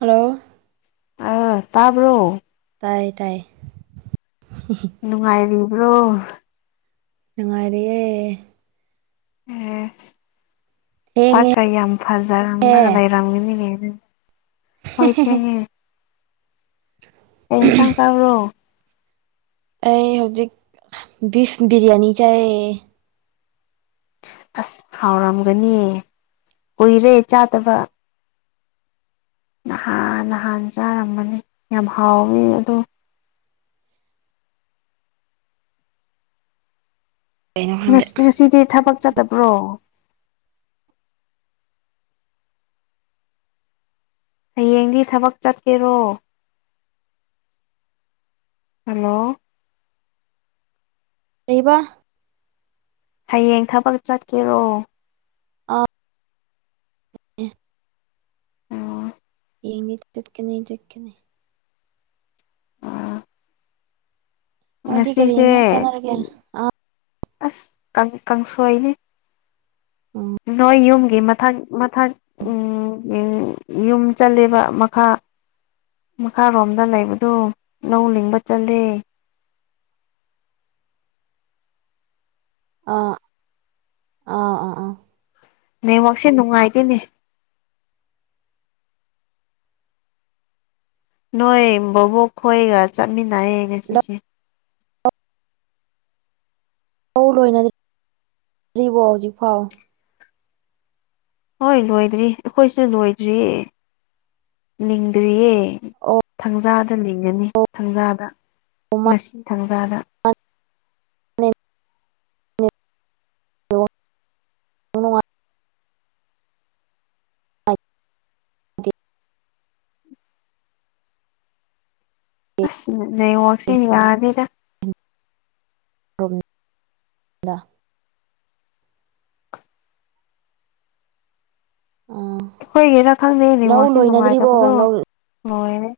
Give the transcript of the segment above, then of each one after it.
Hello ꯑ ꯇꯥꯕ꯭ꯔꯣ ꯇꯥꯏꯌꯦ ꯇꯥꯏꯌꯦ ꯅꯨꯡꯉꯥꯏꯔꯤꯕ꯭ꯔꯣ ꯅꯨꯡꯉꯥꯏꯔꯤꯌꯦ ꯑꯦꯁ ꯁꯛꯀ ꯌꯥꯝ ꯐꯥꯖꯔꯝꯃꯒ ꯊꯦꯡꯉꯦꯍꯦ ꯂꯩ ꯔꯝꯒꯅꯤꯅꯦ ꯅꯪꯗꯤ ꯍꯣꯏ ꯊꯦꯡꯉꯦ ꯀꯩ ꯌꯦꯟꯁꯥꯡ ꯆꯥꯕ꯭ꯔꯣ ꯑꯩ ꯍꯧꯖꯤꯛ ꯕꯤꯐ ꯕꯤꯔꯌꯥꯅꯤ ꯆꯥꯏꯌꯦ꯫ ꯑꯁ ꯍꯥꯎꯔꯝꯒꯅꯤꯌꯦ ꯀꯨꯏꯔꯦ ꯆꯥꯗꯕ ꯅꯍꯥꯟ ꯅꯍꯥꯟ ꯆꯥꯔꯝꯕꯅꯤ ꯌꯥꯝ ꯍꯥꯎꯕꯅꯤ ꯑꯗꯣ ꯀꯩꯅꯣ ꯈꯪꯗꯦ ꯉꯁ ꯉꯁꯤꯗꯤ ꯊꯕꯛ ꯆꯠꯇꯕ꯭ꯔꯣ꯫ ꯍꯌꯦꯡꯗꯤ ꯊꯕꯛ ꯆꯠꯀꯦꯔꯣ ꯍꯜꯂꯣ ꯀꯔꯤꯕꯥ ꯍꯌꯦꯡ ꯊꯕꯛ ꯆꯠꯀꯦꯔꯣ ꯑ [inaudible] ꯌꯦꯡꯗꯤ ꯆꯠꯀꯅꯤ ꯆꯠꯀꯅꯤ ꯅꯣꯏꯗꯤ ꯀꯔꯤ ꯉꯁꯤꯁꯦ ꯌꯦꯟꯁꯥꯡ ꯆꯥꯟꯅꯔꯒꯦ ꯑꯥ ꯑꯁ ꯀꯪ ꯀꯪꯁꯣꯏꯅꯦ ꯎꯝ ꯅꯣꯏ ꯌꯨꯝꯒꯤ ꯃꯊꯛ ꯃꯊꯛ ꯎꯝ ꯎꯝ ꯌꯨꯝ ꯆꯠꯂꯦꯕ ꯃꯈꯥ ꯃꯈꯥꯔꯣꯝꯗ ꯂꯩꯕꯗꯨ ꯂꯧ ꯂꯤꯡꯕ ꯆꯠꯂꯦ ꯑꯥ ꯑꯥ ꯑꯥ ꯑꯥ ꯅꯦꯠꯋꯥꯛꯁꯦ ꯅꯨꯡꯉꯥꯏꯇꯦꯅꯦ ꯅꯣꯏ ꯕꯣꯕꯣꯛ ꯈꯣꯏꯒ ꯆꯠꯃꯤꯟꯅꯩꯌꯦ ꯉꯁꯤꯁꯦ ꯂꯧ ꯂꯣꯏꯅ ꯗ꯭ꯔꯤꯕꯣ ꯍꯧꯖꯤꯛ ꯐꯥꯎ꯫ ꯍꯣꯏ ꯂꯣꯏꯗ꯭ꯔꯤ ꯑꯩꯈꯣꯏꯁꯨ ꯂꯣꯏꯗ꯭ꯔꯤꯌꯦ ꯂꯤꯡꯗ꯭ꯔꯤꯌꯦ꯫ ꯑꯣ ꯊꯥꯡꯖꯥꯗ ꯂꯤꯡꯒꯅꯤ ꯊꯥꯡꯖꯥꯗ ꯉꯁꯤ ꯊꯥꯡꯖꯥꯗ꯫ [unintelligible] ꯅꯦꯠꯋꯥꯛ ꯅꯨꯡꯉꯥꯏ [inaudible] ꯑꯁ ꯅꯦꯠꯋꯥꯛꯁꯦ ꯌꯥꯗꯦꯗ [inaudible] ꯎꯝ ꯑꯩꯈꯣꯏꯒꯤꯅ ꯈꯪꯗꯦ ꯅꯦꯠꯋꯥꯛꯁꯦ ꯅꯨꯡꯉꯥꯏꯇꯕꯅ ꯂꯧ ꯂꯣꯏꯔꯦ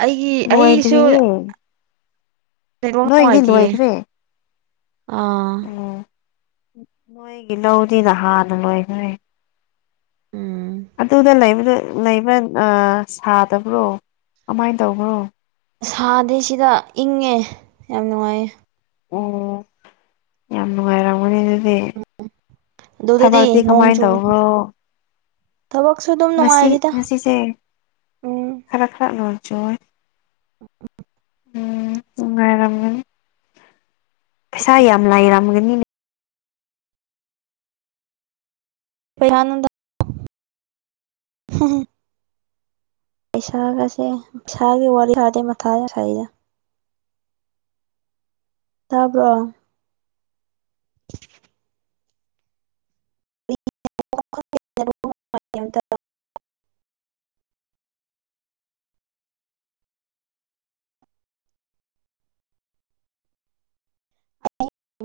ꯑꯩꯒꯤ ꯑꯩꯁꯨ ꯂꯣꯏꯗ꯭ꯔꯤꯌꯦ ꯅꯦꯠꯋꯥꯛ ꯅꯣꯏꯒꯤꯗꯤ ꯅꯨꯡꯉꯥꯏꯇꯤꯌꯦ ꯂꯣꯏꯈ꯭ꯔꯦ ꯑꯥ ꯎꯝ ꯅꯣꯏꯒꯤ ꯂꯧꯗꯤꯅ ꯅꯍꯥꯟꯅ ꯂꯣꯏꯈ꯭ꯔꯦ ꯎꯝ ꯑꯗꯨꯗꯥ ꯂꯩꯕꯗꯣ ꯂꯩꯕ ꯑꯥ ꯁꯥꯗꯕ꯭ꯔꯣ ꯀꯃꯥꯏꯅ ꯇꯧꯕꯔꯣ ꯁꯥꯗꯦ ꯁꯤꯗ ꯏꯪꯉꯦ ꯌꯥꯝ ꯅꯨꯡꯉꯥꯏꯌꯦ ꯑꯣ ꯌꯥꯝ ꯅꯨꯡꯉꯥꯏꯔꯝꯒꯅꯤ ꯑꯗꯨꯗꯤ ꯑꯦ ꯑꯗꯨꯗꯗꯤ ꯊꯕꯛꯇꯤ ꯅꯣꯡ ꯀꯃꯥꯏꯅ ꯆꯨ ꯇꯧꯕꯔꯣ ꯊꯕꯛꯁꯨ ꯑꯗꯨꯝ ꯉꯁꯤ ꯅꯨꯡꯉꯥꯏꯔꯤꯗ ꯉꯁꯤꯁꯦ ꯈꯔ ꯈꯔ ꯅꯣꯡ ꯆꯨꯌꯦ ꯎꯝ ꯎꯝ ꯑꯉꯥꯏꯔꯝꯒꯅꯤ ꯄꯩꯁꯥ ꯌꯥꯝ ꯂꯥꯏꯔꯝꯒꯅꯤꯅꯦ ꯀꯥꯢꯗꯩꯅꯣꯗꯥ [unintelligible] ꯄꯩꯁꯥꯒꯁꯦ ꯄꯩꯁꯥꯒꯤ ꯋꯥꯔꯤ ꯁꯥꯗꯦ ꯃꯊꯥ ꯌꯥꯝ ꯁꯥꯢꯗꯥ ꯇꯥꯕꯔꯣ [inaudible] [inaudible]